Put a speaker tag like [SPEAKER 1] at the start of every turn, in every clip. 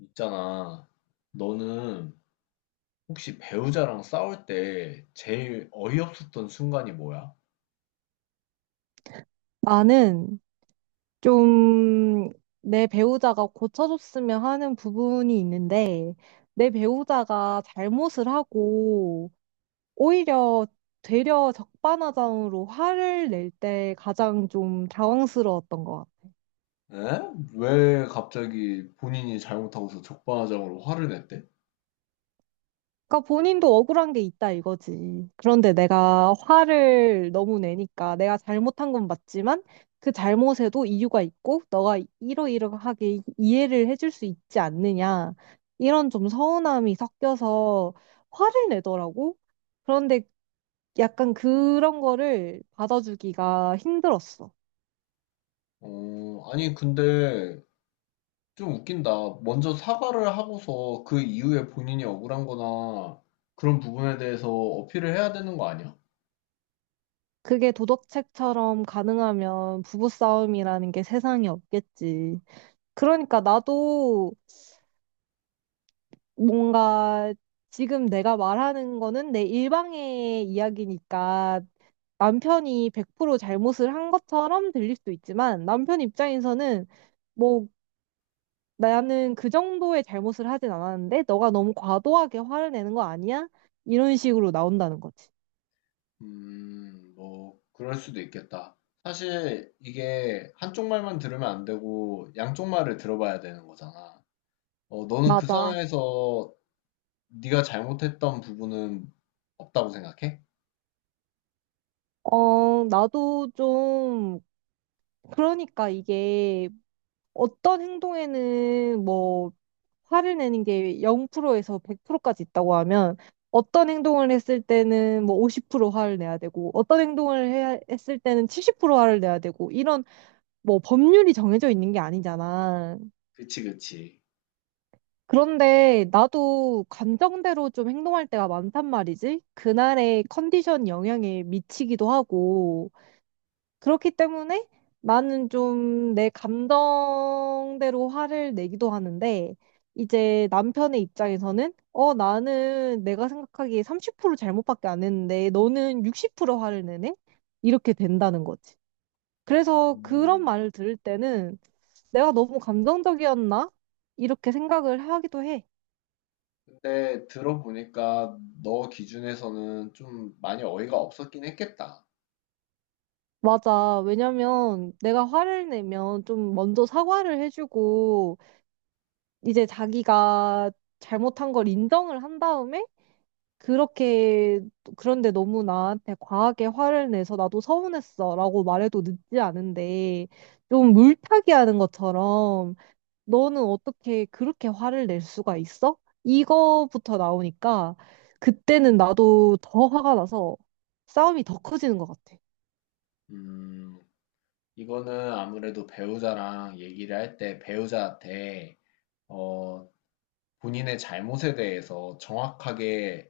[SPEAKER 1] 있잖아. 너는 혹시 배우자랑 싸울 때 제일 어이없었던 순간이 뭐야?
[SPEAKER 2] 나는 좀 내 배우자가 고쳐줬으면 하는 부분이 있는데, 내 배우자가 잘못을 하고, 오히려 되려 적반하장으로 화를 낼 때 가장 좀 당황스러웠던 것 같아.
[SPEAKER 1] 에? 왜 갑자기 본인이 잘못하고서 적반하장으로 화를 냈대?
[SPEAKER 2] 그러니까 본인도 억울한 게 있다 이거지. 그런데 내가 화를 너무 내니까 내가 잘못한 건 맞지만 그 잘못에도 이유가 있고 너가 이러이러하게 이해를 해줄 수 있지 않느냐. 이런 좀 서운함이 섞여서 화를 내더라고. 그런데 약간 그런 거를 받아주기가 힘들었어.
[SPEAKER 1] 아니, 근데 좀 웃긴다. 먼저 사과를 하고서 그 이후에 본인이 억울한 거나 그런 부분에 대해서 어필을 해야 되는 거 아니야?
[SPEAKER 2] 그게 도덕책처럼 가능하면 부부싸움이라는 게 세상에 없겠지. 그러니까 나도 뭔가 지금 내가 말하는 거는 내 일방의 이야기니까 남편이 100% 잘못을 한 것처럼 들릴 수도 있지만 남편 입장에서는 뭐 나는 그 정도의 잘못을 하진 않았는데 너가 너무 과도하게 화를 내는 거 아니야? 이런 식으로 나온다는 거지.
[SPEAKER 1] 뭐, 그럴 수도 있겠다. 사실 이게 한쪽 말만 들으면 안 되고 양쪽 말을 들어봐야 되는 거잖아. 어, 너는 그
[SPEAKER 2] 맞아.
[SPEAKER 1] 상황에서 네가 잘못했던 부분은 없다고 생각해?
[SPEAKER 2] 어, 나도 좀, 그러니까 이게 어떤 행동에는 뭐 화를 내는 게 0%에서 100%까지 있다고 하면 어떤 행동을 했을 때는 뭐 50% 화를 내야 되고 어떤 행동을 해야, 했을 때는 70% 화를 내야 되고 이런 뭐 법률이 정해져 있는 게 아니잖아.
[SPEAKER 1] 그치, 그치.
[SPEAKER 2] 그런데 나도 감정대로 좀 행동할 때가 많단 말이지. 그날의 컨디션 영향에 미치기도 하고 그렇기 때문에 나는 좀 내 감정대로 화를 내기도 하는데, 이제 남편의 입장에서는, 어, 나는 내가 생각하기에 30% 잘못밖에 안 했는데, 너는 60% 화를 내네? 이렇게 된다는 거지. 그래서 그런
[SPEAKER 1] 음.
[SPEAKER 2] 말을 들을 때는, 내가 너무 감정적이었나? 이렇게 생각을 하기도 해.
[SPEAKER 1] 근데 들어보니까 너 기준에서는 좀 많이 어이가 없었긴 했겠다.
[SPEAKER 2] 맞아. 왜냐면 내가 화를 내면 좀 먼저 사과를 해주고, 이제 자기가 잘못한 걸 인정을 한 다음에 그렇게 그런데 너무 나한테 과하게 화를 내서 나도 서운했어라고 말해도 늦지 않은데 좀 물타기 하는 것처럼 너는 어떻게 그렇게 화를 낼 수가 있어? 이거부터 나오니까 그때는 나도 더 화가 나서 싸움이 더 커지는 것 같아.
[SPEAKER 1] 음, 이거는 아무래도 배우자랑 얘기를 할 때 배우자한테 어, 본인의 잘못에 대해서 정확하게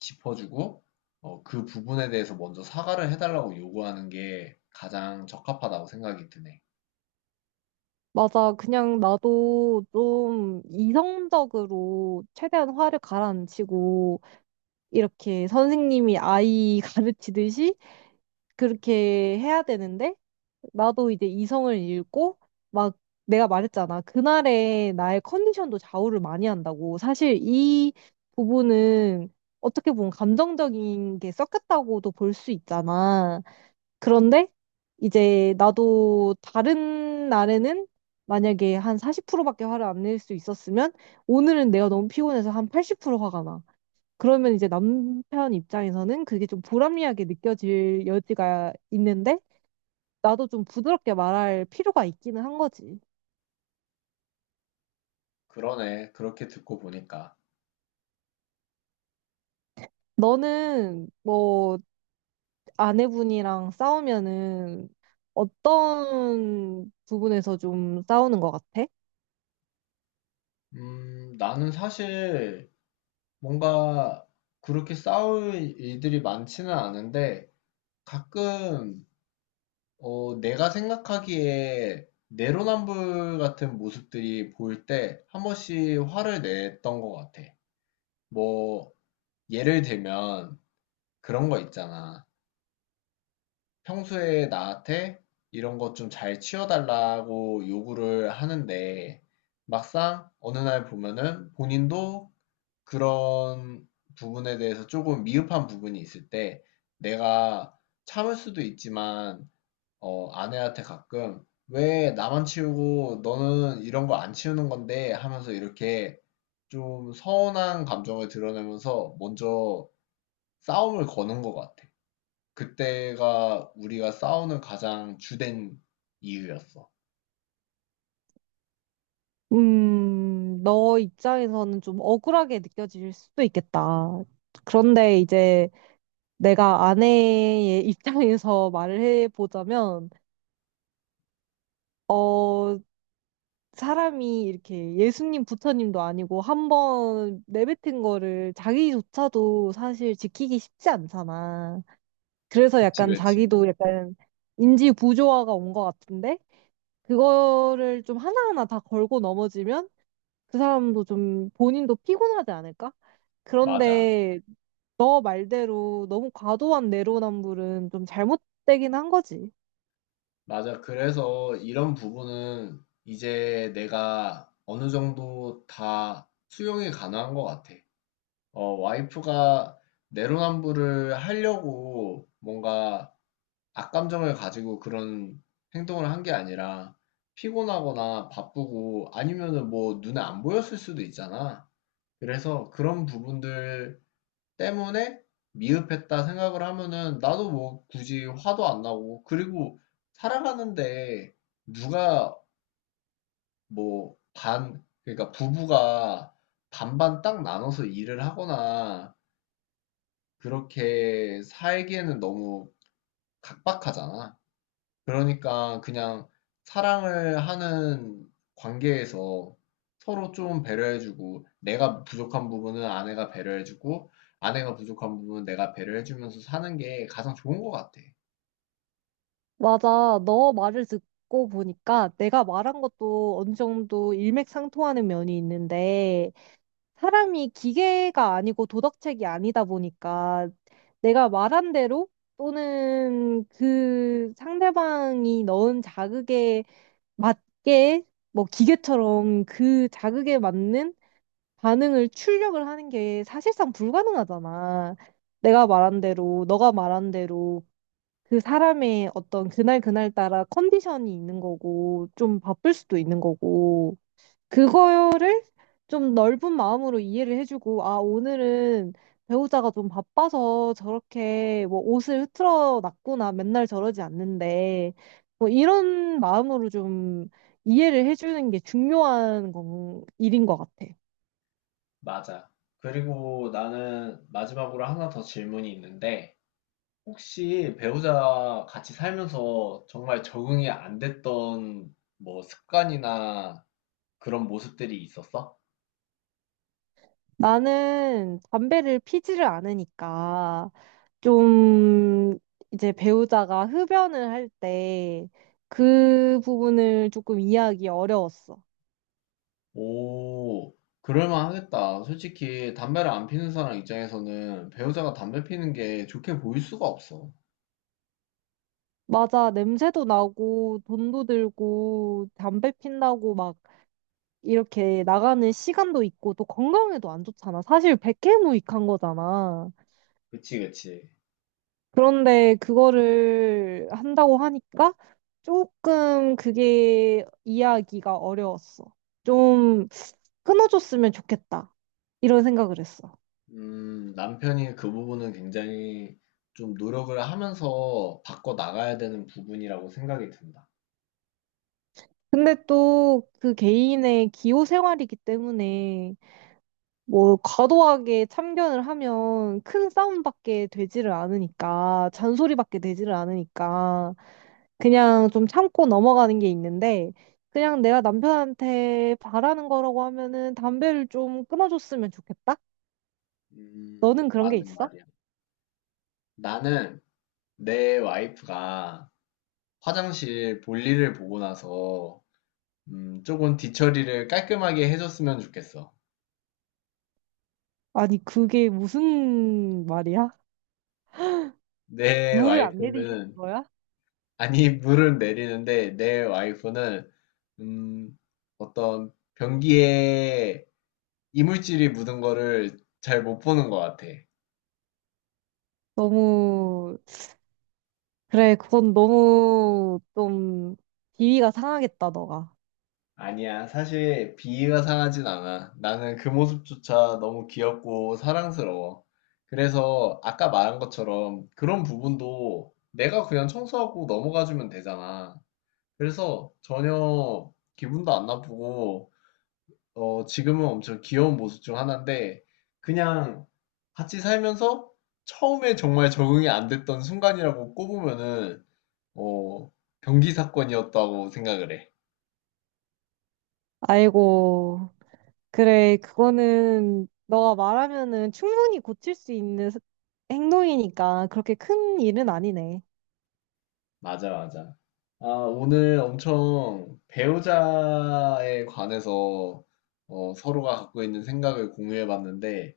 [SPEAKER 1] 짚어주고 어, 그 부분에 대해서 먼저 사과를 해달라고 요구하는 게 가장 적합하다고 생각이 드네.
[SPEAKER 2] 맞아. 그냥 나도 좀 이성적으로 최대한 화를 가라앉히고 이렇게 선생님이 아이 가르치듯이 그렇게 해야 되는데, 나도 이제 이성을 잃고, 막 내가 말했잖아. 그날의 나의 컨디션도 좌우를 많이 한다고. 사실 이 부분은 어떻게 보면 감정적인 게 섞였다고도 볼 수 있잖아. 그런데 이제 나도 다른 날에는 만약에 한 40%밖에 화를 안 낼 수 있었으면, 오늘은 내가 너무 피곤해서 한 80% 화가 나. 그러면 이제 남편 입장에서는 그게 좀 불합리하게 느껴질 여지가 있는데, 나도 좀 부드럽게 말할 필요가 있기는 한 거지.
[SPEAKER 1] 그러네. 그렇게 듣고 보니까.
[SPEAKER 2] 너는 뭐 아내분이랑 싸우면은 어떤 부분에서 좀 싸우는 것 같아?
[SPEAKER 1] 나는 사실 뭔가 그렇게 싸울 일들이 많지는 않은데 가끔 어, 내가 생각하기에 내로남불 같은 모습들이 보일 때 한 번씩 화를 냈던 것 같아. 뭐, 예를 들면 그런 거 있잖아. 평소에 나한테 이런 것 좀 잘 치워달라고 요구를 하는데 막상 어느 날 보면은 본인도 그런 부분에 대해서 조금 미흡한 부분이 있을 때 내가 참을 수도 있지만 어, 아내한테 가끔 왜 나만 치우고 너는 이런 거 안 치우는 건데 하면서 이렇게 좀 서운한 감정을 드러내면서 먼저 싸움을 거는 것 같아. 그때가 우리가 싸우는 가장 주된 이유였어.
[SPEAKER 2] 너 입장에서는 좀 억울하게 느껴질 수도 있겠다. 그런데 이제 내가 아내의 입장에서 말을 해보자면, 어, 사람이 이렇게 예수님, 부처님도 아니고 한번 내뱉은 거를 자기조차도 사실 지키기 쉽지 않잖아. 그래서
[SPEAKER 1] 그치,
[SPEAKER 2] 약간
[SPEAKER 1] 그치.
[SPEAKER 2] 자기도 약간 인지 부조화가 온 것 같은데 그거를 좀 하나하나 다 걸고 넘어지면 그 사람도 좀 본인도 피곤하지 않을까?
[SPEAKER 1] 맞아.
[SPEAKER 2] 그런데 너 말대로 너무 과도한 내로남불은 좀 잘못되긴 한 거지.
[SPEAKER 1] 맞아. 그래서 이런 부분은 이제 내가 어느 정도 다 수용이 가능한 것 같아. 어, 와이프가 내로남불을 하려고 뭔가 악감정을 가지고 그런 행동을 한게 아니라 피곤하거나 바쁘고 아니면은 뭐 눈에 안 보였을 수도 있잖아. 그래서 그런 부분들 때문에 미흡했다 생각을 하면은 나도 뭐 굳이 화도 안 나고 그리고 살아가는데 누가 뭐 반, 그러니까 부부가 반반 딱 나눠서 일을 하거나 그렇게 살기에는 너무 각박하잖아. 그러니까 그냥 사랑을 하는 관계에서 서로 좀 배려해주고 내가 부족한 부분은 아내가 배려해주고 아내가 부족한 부분은 내가 배려해주면서 사는 게 가장 좋은 것 같아.
[SPEAKER 2] 맞아. 너 말을 듣고 보니까 내가 말한 것도 어느 정도 일맥상통하는 면이 있는데 사람이 기계가 아니고 도덕책이 아니다 보니까 내가 말한 대로 또는 그 상대방이 넣은 자극에 맞게 뭐 기계처럼 그 자극에 맞는 반응을 출력을 하는 게 사실상 불가능하잖아. 내가 말한 대로, 너가 말한 대로 그 사람의 어떤 그날 그날 따라 컨디션이 있는 거고, 좀 바쁠 수도 있는 거고, 그거를 좀 넓은 마음으로 이해를 해주고, 아, 오늘은 배우자가 좀 바빠서 저렇게 뭐 옷을 흐트러 놨구나, 맨날 저러지 않는데, 뭐 이런 마음으로 좀 이해를 해주는 게 중요한 건, 일인 것 같아.
[SPEAKER 1] 맞아. 그리고 나는 마지막으로 하나 더 질문이 있는데, 혹시 배우자 같이 살면서 정말 적응이 안 됐던 뭐 습관이나 그런 모습들이 있었어?
[SPEAKER 2] 나는 담배를 피지를 않으니까 좀 이제 배우자가 흡연을 할 때 그 부분을 조금 이해하기 어려웠어.
[SPEAKER 1] 오, 그럴만 하겠다. 솔직히 담배를 안 피는 사람 입장에서는 배우자가 담배 피는 게 좋게 보일 수가 없어.
[SPEAKER 2] 맞아, 냄새도 나고 돈도 들고 담배 핀다고 막 이렇게 나가는 시간도 있고 또 건강에도 안 좋잖아. 사실 백해무익한 거잖아.
[SPEAKER 1] 그치, 그치.
[SPEAKER 2] 그런데 그거를 한다고 하니까 조금 그게 이해하기가 어려웠어. 좀 끊어줬으면 좋겠다. 이런 생각을 했어.
[SPEAKER 1] 남편이 그 부분은 굉장히 좀 노력을 하면서 바꿔 나가야 되는 부분이라고 생각이 든다.
[SPEAKER 2] 근데 또 그 개인의 기호 생활이기 때문에 뭐 과도하게 참견을 하면 큰 싸움밖에 되지를 않으니까 잔소리밖에 되지를 않으니까 그냥 좀 참고 넘어가는 게 있는데 그냥 내가 남편한테 바라는 거라고 하면은 담배를 좀 끊어줬으면 좋겠다? 너는 그런 게
[SPEAKER 1] 맞는
[SPEAKER 2] 있어?
[SPEAKER 1] 말이야. 나는 내 와이프가 화장실 볼일을 보고 나서 조금 뒤처리를 깔끔하게 해줬으면 좋겠어.
[SPEAKER 2] 아니 그게 무슨 말이야?
[SPEAKER 1] 내
[SPEAKER 2] 물을 안 내리시는
[SPEAKER 1] 와이프는
[SPEAKER 2] 거야?
[SPEAKER 1] 아니, 물을 내리는데 내 와이프는 음, 어떤 변기에 이물질이 묻은 거를 잘 못 보는 것 같아.
[SPEAKER 2] 너무 그래 그건 너무 좀 비위가 상하겠다 너가
[SPEAKER 1] 아니야, 사실 비위가 상하진 않아. 나는 그 모습조차 너무 귀엽고 사랑스러워. 그래서 아까 말한 것처럼 그런 부분도 내가 그냥 청소하고 넘어가주면 되잖아. 그래서 전혀 기분도 안 나쁘고 어, 지금은 엄청 귀여운 모습 중 하나인데, 그냥 같이 살면서 처음에 정말 적응이 안 됐던 순간이라고 꼽으면은, 어, 변기 사건이었다고 생각을 해.
[SPEAKER 2] 아이고 그래, 그거는 너가 말하면은 충분히 고칠 수 있는 행동이니까 그렇게 큰 일은 아니네.
[SPEAKER 1] 맞아, 맞아. 아, 오늘 엄청 배우자에 관해서 어, 서로가 갖고 있는 생각을 공유해 봤는데,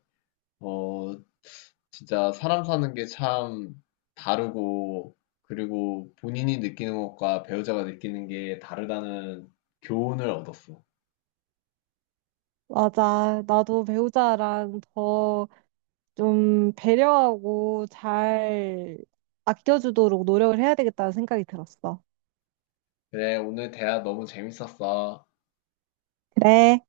[SPEAKER 1] 어, 진짜 사람 사는 게 참 다르고, 그리고 본인이 느끼는 것과 배우자가 느끼는 게 다르다는 교훈을 얻었어.
[SPEAKER 2] 맞아. 나도 배우자랑 더 좀 배려하고 잘 아껴주도록 노력을 해야 되겠다는 생각이 들었어.
[SPEAKER 1] 그래, 오늘 대화 너무 재밌었어.
[SPEAKER 2] 그래.